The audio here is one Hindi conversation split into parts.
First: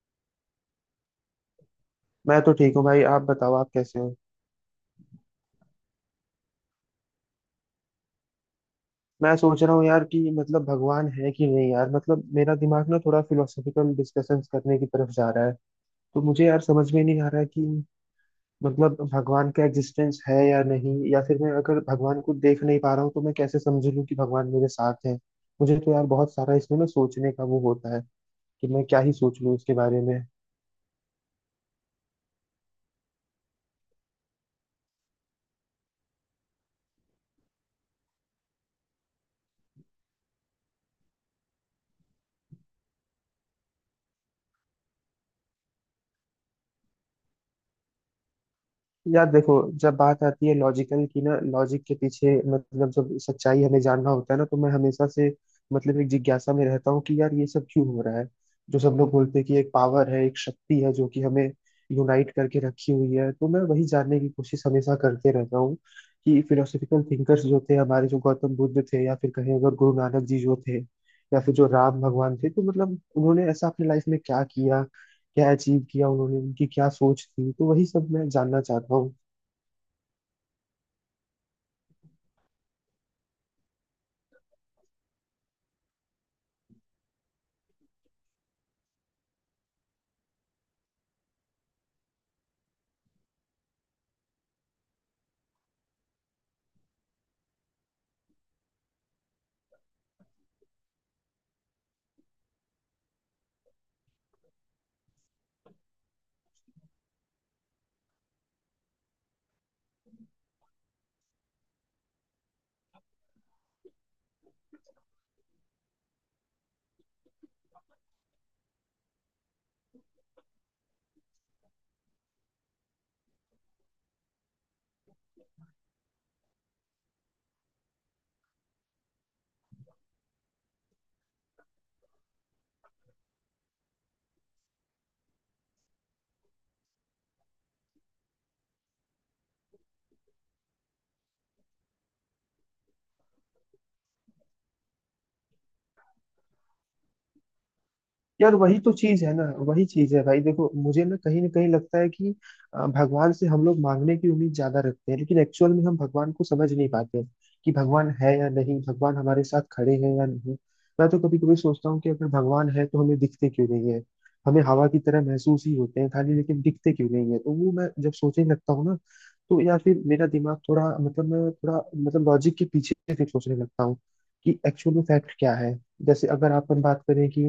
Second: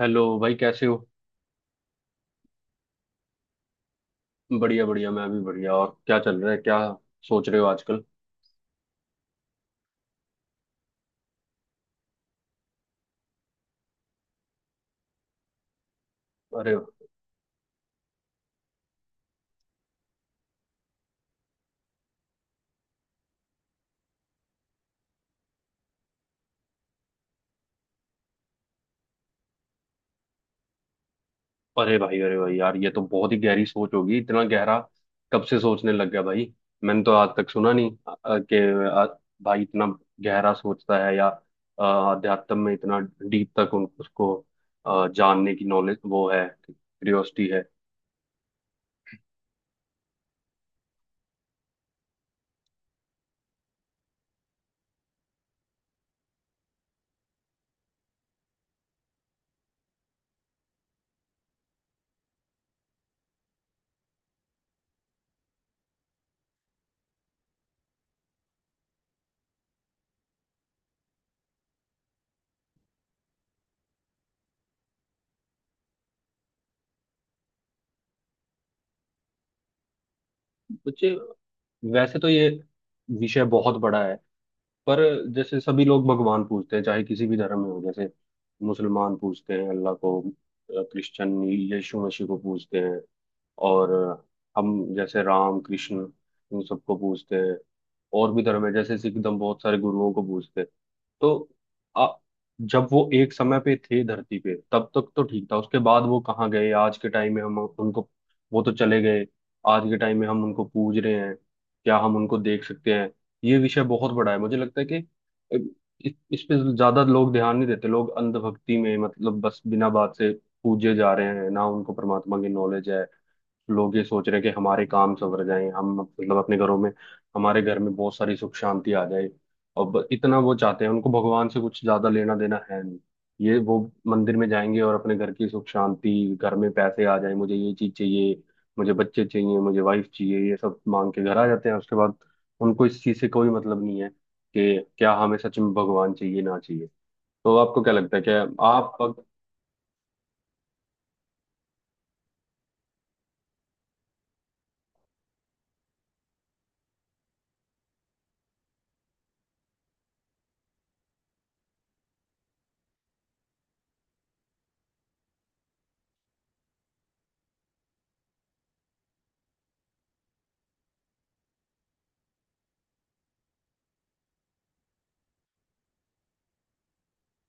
हेलो भाई, कैसे हो। मैं तो ठीक हूँ भाई। आप बताओ, आप कैसे हो। बढ़िया बढ़िया, मैं भी बढ़िया। और क्या चल रहा है, क्या सोच रहे हो आजकल। मैं सोच रहा हूँ यार कि मतलब भगवान है कि नहीं यार। मतलब मेरा दिमाग ना थोड़ा फिलोसॉफिकल डिस्कशंस करने की तरफ जा रहा है। तो मुझे यार अरे, समझ में नहीं आ रहा है कि मतलब भगवान का एग्जिस्टेंस है या नहीं। या फिर मैं अगर भगवान को देख नहीं पा रहा हूँ तो मैं कैसे समझ लूँ कि भगवान मेरे साथ है। मुझे तो यार बहुत सारा इसमें ना सोचने का वो होता है कि मैं क्या ही सोच लूँ इसके बारे में। अरे भाई, अरे भाई यार, ये तो बहुत ही गहरी सोच होगी। इतना गहरा कब से सोचने लग गया भाई। मैंने तो आज तक सुना नहीं, कि भाई इतना गहरा सोचता है, या अध्यात्म में इतना डीप तक उन उसको जानने की नॉलेज वो है, क्यूरियोसिटी है। यार देखो, जब बात आती है लॉजिकल की ना, लॉजिक के पीछे, मतलब जब सच्चाई हमें जानना होता है ना, तो मैं हमेशा से मतलब एक जिज्ञासा में रहता हूँ कि यार ये सब क्यों हो रहा है। जो सब लोग बोलते हैं कि एक पावर है, एक शक्ति है जो कि हमें यूनाइट करके रखी हुई है, तो मैं वही जानने की कोशिश हमेशा करते रहता हूँ कि फिलोसफिकल थिंकर्स जो थे हमारे, जो गौतम बुद्ध थे, या फिर कहें अगर गुरु नानक जी जो थे, या फिर जो राम भगवान थे, तो मतलब उन्होंने ऐसा अपनी लाइफ में क्या किया, क्या अचीव किया उन्होंने, उनकी क्या सोच थी। तो वही सब मैं जानना चाहता हूँ। बच्चे, वैसे तो ये विषय बहुत बड़ा है। पर जैसे सभी लोग भगवान पूजते हैं, चाहे किसी भी धर्म में हो। जैसे मुसलमान पूजते हैं अल्लाह को, क्रिश्चियन यीशु मसीह को पूजते हैं, और हम जैसे राम कृष्ण, इन सबको पूजते हैं। और भी धर्म है, जैसे सिख धर्म, बहुत सारे गुरुओं को पूजते हैं। तो आ, जब वो एक समय पे थे धरती पे, तब तक तो ठीक था। उसके बाद वो कहाँ गए, आज के टाइम में हम उनको, वो तो चले गए, आज के टाइम में हम उनको पूज रहे हैं। क्या हम उनको देख सकते हैं? ये विषय बहुत बड़ा है। मुझे लगता है कि अ, इस पे ज्यादा लोग ध्यान नहीं देते। लोग अंधभक्ति में, मतलब बस, बिना बात से पूजे जा रहे हैं। ना उनको परमात्मा की नॉलेज है। लोग ये सोच रहे हैं कि हमारे काम सवर जाएं, हम मतलब अपने घरों में, हमारे घर में बहुत सारी सुख शांति आ जाए। और इतना वो चाहते हैं, उनको भगवान से कुछ ज्यादा लेना देना है नहीं। ये वो मंदिर में जाएंगे और अपने घर की सुख शांति, घर में पैसे आ जाए, मुझे ये चीज चाहिए, मुझे बच्चे चाहिए, मुझे वाइफ चाहिए, ये सब मांग के घर आ जाते हैं। उसके बाद उनको इस चीज से कोई मतलब नहीं है कि क्या हमें सच में भगवान चाहिए ना चाहिए। तो आपको क्या लगता है, क्या यार वही तो आप? चीज है ना। वही चीज है भाई। देखो, मुझे ना कहीं लगता है कि भगवान से हम लोग मांगने की उम्मीद ज्यादा रखते हैं, लेकिन एक्चुअल में हम भगवान को समझ नहीं पाते कि भगवान है या नहीं, भगवान हमारे साथ खड़े हैं या नहीं। मैं तो कभी कभी सोचता हूँ कि अगर भगवान है तो हमें दिखते क्यों नहीं है। हमें हवा की तरह महसूस ही होते हैं खाली, लेकिन दिखते क्यों नहीं है। तो वो मैं जब सोचने लगता हूँ ना, तो या फिर मेरा दिमाग थोड़ा मतलब मैं थोड़ा मतलब लॉजिक के पीछे फिर सोचने लगता हूँ कि एक्चुअल में फैक्ट क्या है। जैसे अगर अपन बात करें कि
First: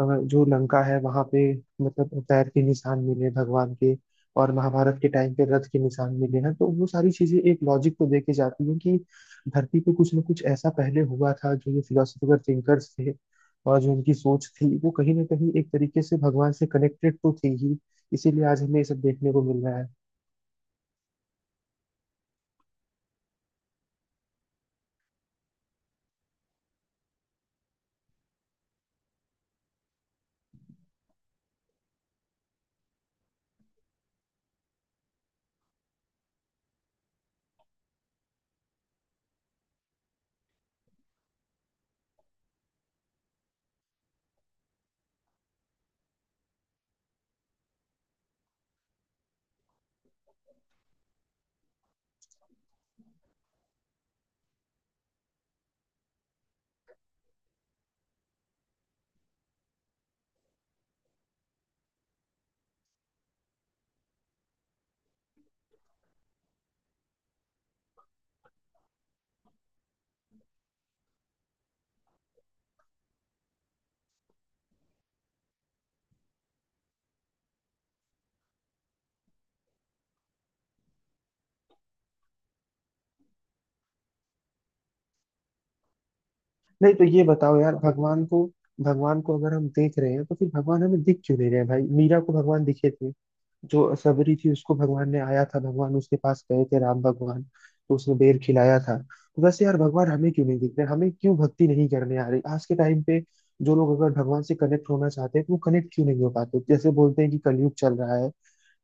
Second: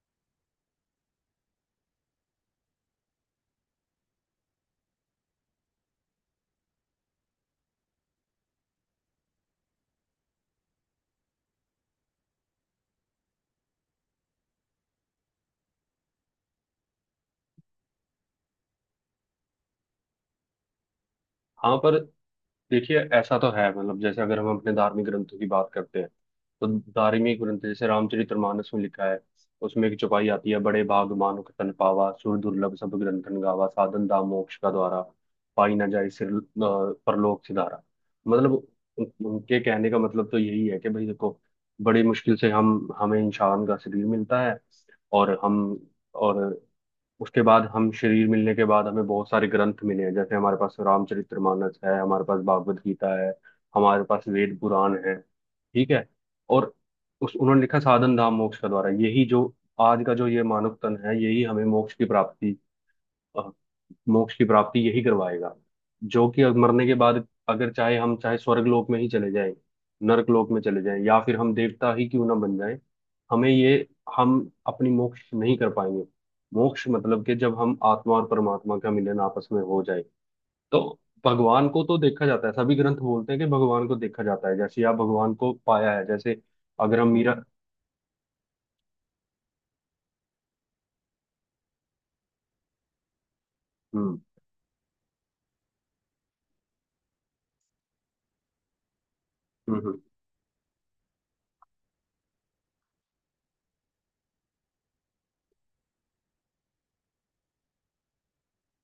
जो लंका है वहां पे, मतलब पैर के निशान मिले भगवान के, और महाभारत के टाइम पे रथ के निशान मिले हैं, तो वो सारी चीजें एक लॉजिक को देके जाती हैं कि धरती पे कुछ ना कुछ ऐसा पहले हुआ था। जो ये फिलोसफर थिंकर्स थे, और जो उनकी सोच थी, वो कहीं ना कहीं एक तरीके से भगवान से कनेक्टेड तो थी ही, इसीलिए आज हमें ये सब देखने को मिल रहा है। हाँ, पर देखिए, ऐसा तो है, मतलब, जैसे अगर हम अपने धार्मिक ग्रंथों की बात करते हैं, तो धार्मिक ग्रंथ जैसे रामचरितमानस में लिखा है। उसमें एक चौपाई आती है, बड़े भागमानो के तन पावा, सुर दुर्लभ सब ग्रंथन गावा, साधन दाम मोक्ष का द्वारा, पाई ना जाए सिर, परलोक सिधारा। मतलब उनके कहने का मतलब तो यही है कि भाई देखो, बड़ी मुश्किल से हम हमें इंसान का शरीर मिलता है। और हम और उसके बाद हम, शरीर मिलने के बाद हमें बहुत सारे ग्रंथ मिले हैं, जैसे हमारे पास रामचरितमानस है, हमारे पास भागवत गीता है, हमारे पास वेद पुराण है, ठीक है। और उस उन्होंने लिखा, साधन धाम मोक्ष का द्वारा, यही जो आज का जो ये मानव तन है, यही हमें मोक्ष की प्राप्ति, अ, मोक्ष की प्राप्ति यही करवाएगा। जो कि अब मरने के बाद, अगर चाहे हम, चाहे स्वर्ग लोक में ही चले जाएं, नरक लोक में चले जाएं, या फिर हम देवता ही क्यों ना बन जाएं, हमें ये, हम अपनी मोक्ष नहीं कर पाएंगे। मोक्ष मतलब कि जब हम आत्मा और परमात्मा का मिलन आपस में हो जाए, तो भगवान को तो देखा जाता है। सभी ग्रंथ बोलते हैं कि भगवान को देखा जाता है, जैसे आप भगवान को पाया है, जैसे नहीं, अगर तो हम ये मीरा, बताओ यार, भगवान को अगर हम देख रहे हैं तो फिर भगवान हमें दिख क्यों नहीं रहे हैं भाई। मीरा को भगवान दिखे थे, जो हम्म, सबरी थी उसको भगवान ने आया था, भगवान उसके पास गए थे राम भगवान, तो उसने बेर खिलाया था। तो वैसे यार हम्म, भगवान हमें क्यों नहीं दिख रहे, हमें क्यों भक्ति नहीं करने आ रही आज के टाइम पे। जो लोग अगर भगवान से कनेक्ट होना चाहते हैं तो वो कनेक्ट क्यों नहीं हो पाते। जैसे बोलते हैं कि कलयुग चल रहा है,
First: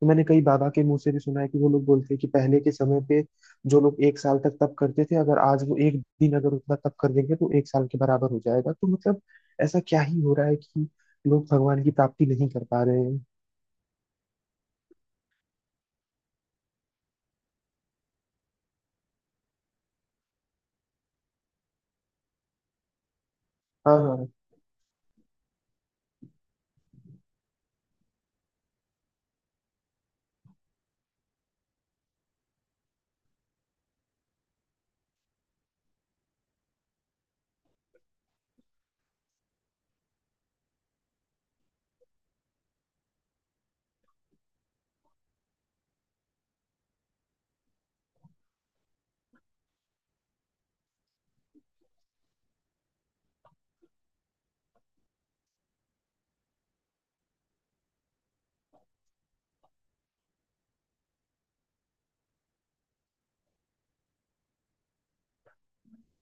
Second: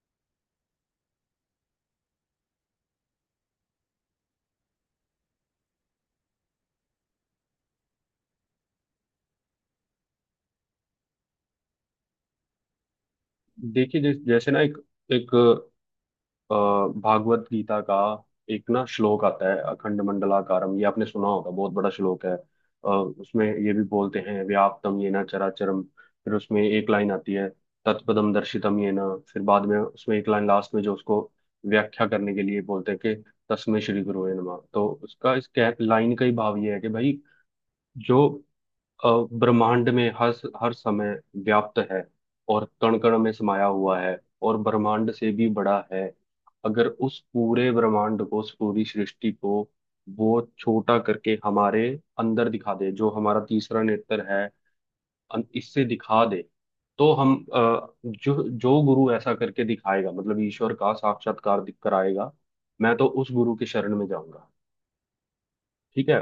तो मैंने कई बाबा के मुंह से भी सुना है कि वो लोग बोलते हैं कि पहले के समय पे जो लोग एक साल तक तप करते थे, अगर आज वो एक दिन अगर उतना तप कर देंगे तो एक साल के बराबर हो जाएगा। तो मतलब ऐसा क्या ही हो रहा है कि लोग भगवान की प्राप्ति नहीं कर पा रहे हैं। देखिए, जैसे जैसे ना, एक, एक अ, भागवत गीता का एक ना श्लोक आता है, अखंड मंडलाकारम, ये आपने सुना होगा, बहुत बड़ा श्लोक है। उसमें ये भी हाँ बोलते हाँ। हैं, व्याप्तम येन चराचरम, फिर उसमें एक लाइन आती है, तत्पदम दर्शितम येन, फिर बाद में उसमें एक लाइन लास्ट में जो उसको व्याख्या करने के लिए बोलते हैं कि, तस्मै श्री गुरुवे नमः। तो उसका, इस लाइन का ही भाव ये है कि भाई, जो अ, ब्रह्मांड में हर हर समय व्याप्त है, और कण कण में समाया हुआ है, और ब्रह्मांड से भी बड़ा है। अगर उस पूरे ब्रह्मांड को, उस पूरी सृष्टि को वो छोटा करके हमारे अंदर दिखा दे, जो हमारा तीसरा नेत्र है, इससे दिखा दे, तो हम, जो जो गुरु ऐसा करके दिखाएगा, मतलब ईश्वर का साक्षात्कार कराएगा, मैं तो उस गुरु के शरण में जाऊंगा। ठीक है,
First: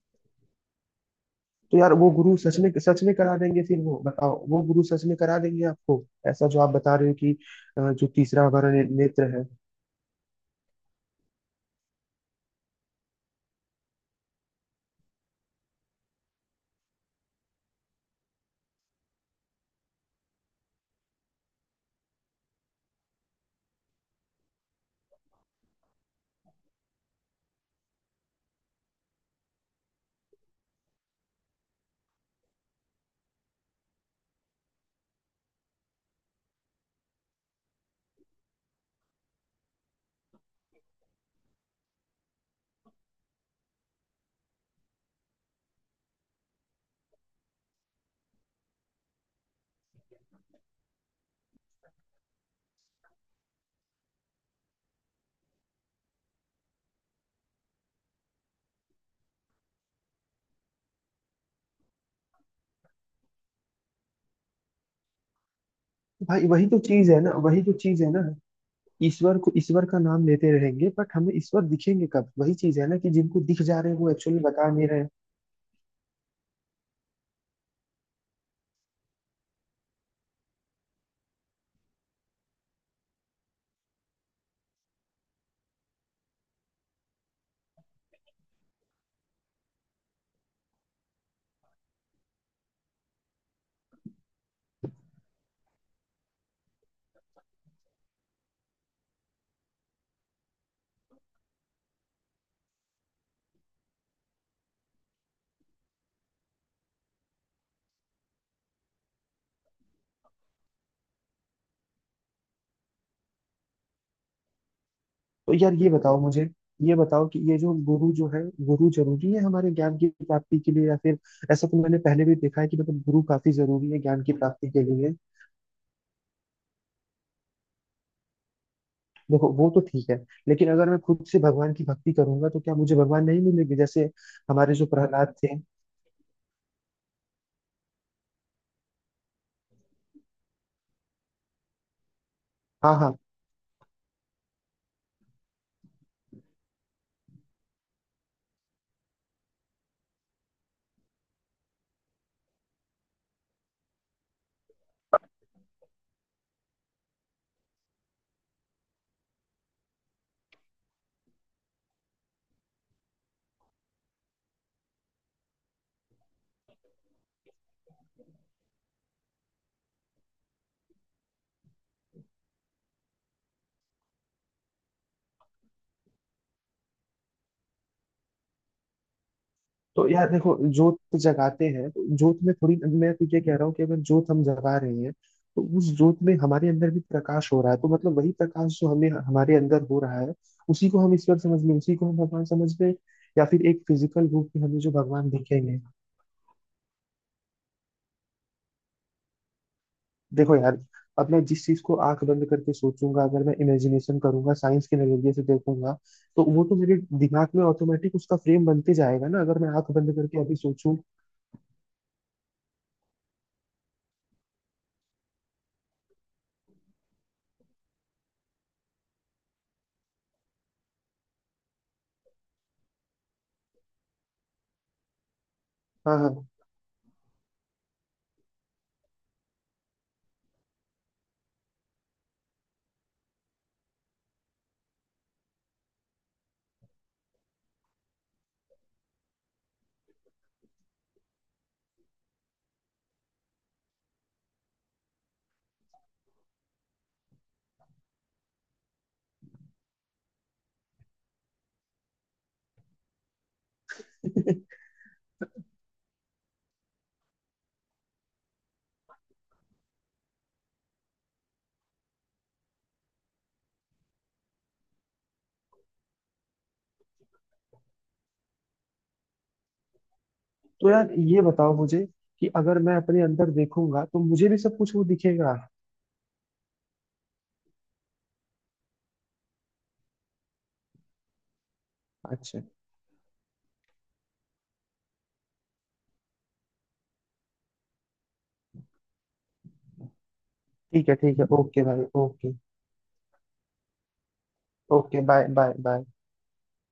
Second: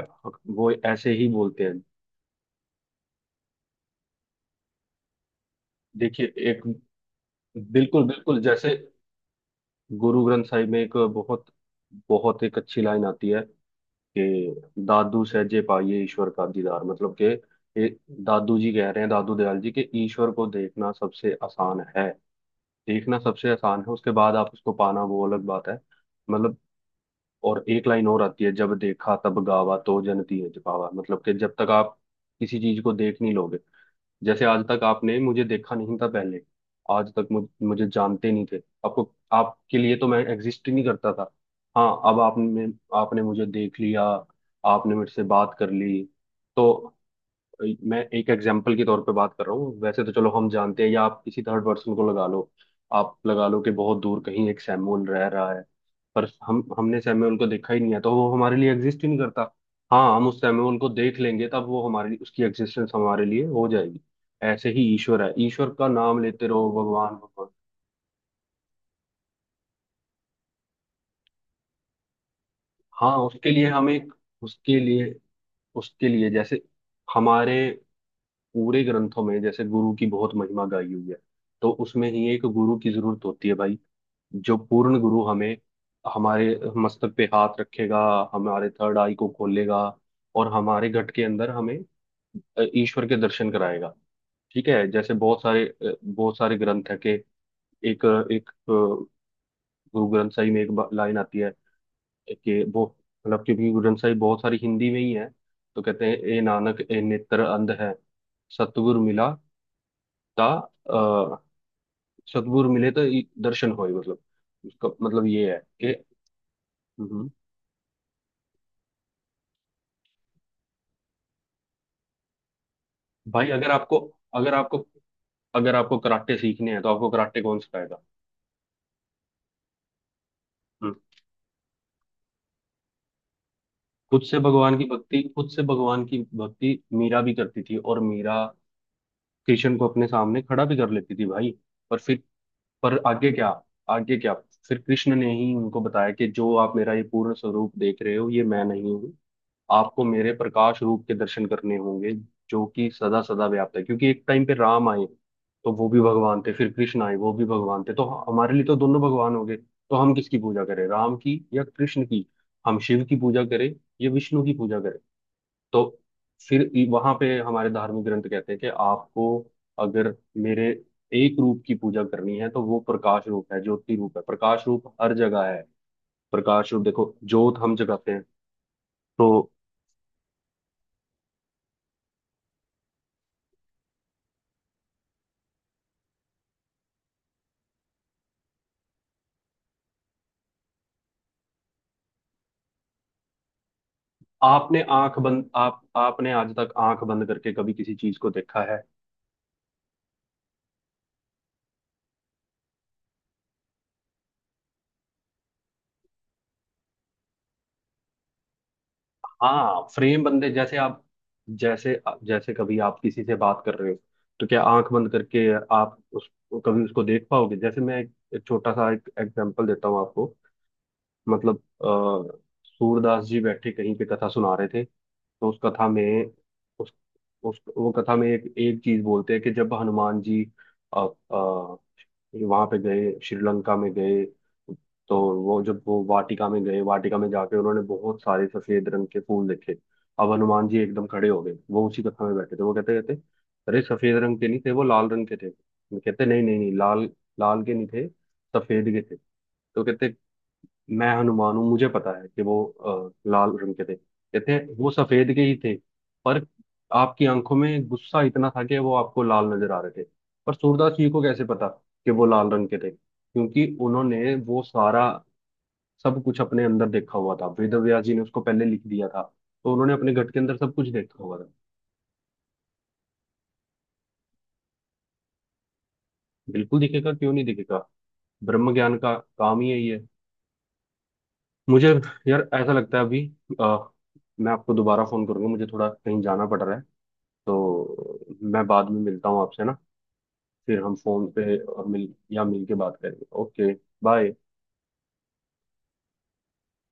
वो ऐसे ही बोलते तो हैं। यार वो गुरु सच में करा देंगे फिर, वो बताओ। वो गुरु सच में करा देंगे आपको, देखिए, ऐसा जो एक, आप बता रहे हो कि बिल्कुल जो बिल्कुल, तीसरा हमारा जैसे नेत्र है। गुरु ग्रंथ साहिब में एक बहुत बहुत एक अच्छी लाइन आती है कि, दादू सहजे पाइए ईश्वर का दीदार। मतलब कि, ये दादू जी कह रहे हैं, दादू दयाल जी, कि ईश्वर को देखना सबसे आसान है, देखना सबसे आसान है। उसके बाद आप उसको पाना, वो अलग बात है, मतलब। और एक लाइन और आती है, जब देखा तब गावा, तो जन तीज पावा, मतलब कि जब तक आप किसी चीज को देख नहीं लोगे, जैसे आज तक आपने मुझे देखा नहीं था पहले, आज तक मुझे जानते नहीं थे, आपको, आपके लिए तो मैं एग्जिस्ट ही नहीं करता था। हाँ, अब आपने, मुझे देख लिया, आपने मेरे से बात कर ली, तो, मैं एक एग्जाम्पल के तौर पे बात कर रहा हूँ, वैसे तो चलो हम जानते हैं, या आप किसी थर्ड पर्सन को लगा लो। आप लगा लो कि बहुत दूर कहीं एक सैमुअल रह रहा है, पर हम हमने सैमुअल को देखा ही नहीं है, तो वो हमारे लिए एग्जिस्ट ही नहीं करता। हाँ, हम उस सैमुअल को देख लेंगे, तब वो हमारी, उसकी एग्जिस्टेंस हमारे लिए हो जाएगी। ऐसे ही ईश्वर है, ईश्वर का नाम लेते भाई वही रहो, तो चीज भगवान है ना, भगवान। वही तो चीज है ना। ईश्वर को, ईश्वर का नाम लेते रहेंगे बट हमें ईश्वर दिखेंगे कब। वही चीज है ना कि हाँ, जिनको उसके दिख लिए जा हम रहे हैं वो एक, एक्चुअली बता उसके नहीं रहे हैं। लिए उसके लिए जैसे हमारे पूरे ग्रंथों में जैसे गुरु की बहुत महिमा गाई हुई है, तो उसमें ही एक गुरु की जरूरत होती है भाई, जो पूर्ण गुरु हमें, हमारे मस्तक पे हाथ रखेगा, हमारे थर्ड आई को खोलेगा, और हमारे घट के अंदर हमें ईश्वर के दर्शन कराएगा। ठीक है, जैसे बहुत सारे, बहुत सारे ग्रंथ है कि, एक, गुरु ग्रंथ साहिब में एक लाइन आती है कि वो, मतलब, क्योंकि गुरु ग्रंथ साहिब बहुत सारी हिंदी में ही है, तो कहते हैं, ए नानक, ए नेत्र अंध है, सतगुरु मिला ता, अ, सद्गुर मिले तो दर्शन होए, मतलब, उसका मतलब ये तो है यार ये कि, बताओ मुझे, ये बताओ हम्म। कि ये जो गुरु जो है, गुरु जरूरी है हमारे ज्ञान की प्राप्ति के लिए या फिर, ऐसा तो मैंने पहले भी देखा है कि मतलब गुरु भाई, काफी जरूरी है ज्ञान की अगर प्राप्ति के आपको लिए। अगर आपको कराटे सीखने हैं, तो आपको कराटे कौन सिखाएगा? देखो वो तो ठीक है, लेकिन अगर हम्म। मैं खुद से भगवान की भक्ति करूंगा तो क्या मुझे भगवान नहीं मिलेंगे। जैसे हमारे जो प्रहलाद खुद थे। से भगवान की भक्ति मीरा भी करती थी, और मीरा कृष्ण को अपने सामने खड़ा भी कर लेती थी भाई। पर फिर, हाँ पर हाँ। आगे क्या, आगे क्या? फिर कृष्ण ने ही उनको बताया कि, जो आप मेरा ये पूर्ण स्वरूप देख रहे हो, ये मैं नहीं हूँ। आपको मेरे प्रकाश रूप के दर्शन करने होंगे, जो कि सदा सदा व्याप्त है। क्योंकि एक टाइम पे राम आए, तो वो भी भगवान थे, फिर कृष्ण आए, वो भी भगवान थे, तो हमारे लिए तो दोनों भगवान हो गए, तो हम किसकी पूजा करें, राम की या कृष्ण की? हम शिव की पूजा करें, या विष्णु की पूजा करें? तो फिर वहां पे हमारे धार्मिक ग्रंथ कहते हैं कि आपको, अगर मेरे एक रूप की पूजा करनी है, तो वो प्रकाश रूप है, ज्योति रूप है, प्रकाश रूप हर जगह है। प्रकाश रूप देखो, ज्योत हम जगाते हैं, तो तो यार देखो, जोत जगाते हैं तो जोत में थोड़ी, मैं तो ये कह रहा हूँ कि अगर जोत हम जगा रहे हैं तो उस जोत में हमारे अंदर भी प्रकाश हो रहा है। तो मतलब वही प्रकाश जो हमें हमारे अंदर हो रहा है, उसी को हम ईश्वर समझ लें, उसी को हम भगवान समझ लें, या फिर एक फिजिकल रूप में हमें आपने जो आंख भगवान बंद, दिखेंगे। आप आपने आज तक आंख बंद करके कभी किसी चीज को देखा है? देखो यार, अब मैं जिस चीज को आंख बंद करके सोचूंगा, अगर मैं इमेजिनेशन करूंगा, साइंस के नजरिए से देखूंगा, तो वो तो मेरे दिमाग में ऑटोमेटिक उसका फ्रेम बनते जाएगा ना, अगर मैं हाँ, आंख बंद फ्रेम करके बंदे, अभी जैसे सोचूं। आप, जैसे जैसे कभी आप किसी से बात कर रहे हो, तो क्या आंख बंद करके आप उस, कभी उसको देख पाओगे? जैसे मैं एक छोटा सा एक एग्जांपल देता हूँ आपको, मतलब अ, सूरदास जी बैठे कहीं पे कथा सुना रहे थे, तो उस कथा हाँ में, हाँ। उस उस वो कथा में एक एक चीज बोलते हैं कि, जब हनुमान जी आ, आ, वहां पे गए, श्रीलंका में गए, तो वो, जब वो वाटिका में गए, वाटिका में जाके उन्होंने बहुत सारे सफेद रंग के फूल देखे। अब हनुमान जी एकदम खड़े हो गए, वो उसी कथा में बैठे थे, वो कहते कहते, अरे सफेद रंग के नहीं थे, वो लाल रंग के थे। कहते, नहीं नहीं नहीं, लाल, लाल के नहीं थे, सफेद के थे। तो कहते, मैं हनुमान हूँ, मुझे पता है कि वो लाल रंग के थे। कहते हैं वो सफेद के ही थे, पर आपकी आंखों में गुस्सा इतना था कि वो आपको लाल नजर आ रहे थे। पर सूरदास जी को कैसे पता कि वो लाल रंग के थे? क्योंकि उन्होंने वो सारा सब कुछ अपने अंदर देखा हुआ था, वेदव्यास जी ने उसको पहले लिख दिया था, तो उन्होंने अपने घट के अंदर सब कुछ तो यार देखा हुआ ये था। बताओ मुझे कि अगर मैं अपने अंदर देखूंगा तो मुझे भी सब कुछ वो दिखेगा। बिल्कुल दिखेगा, क्यों नहीं दिखेगा, ब्रह्म ज्ञान का काम ही यही है। मुझे, यार अच्छा, ऐसा लगता है, अभी अ, मैं आपको दोबारा फोन करूंगा, मुझे थोड़ा कहीं जाना पड़ रहा है, तो मैं बाद में मिलता हूँ आपसे ना, फिर हम ठीक है, फोन ठीक पे है, ओके भाई, मिल, या ओके। मिल के बात करेंगे। Okay, bye. Okay, bye bye bye.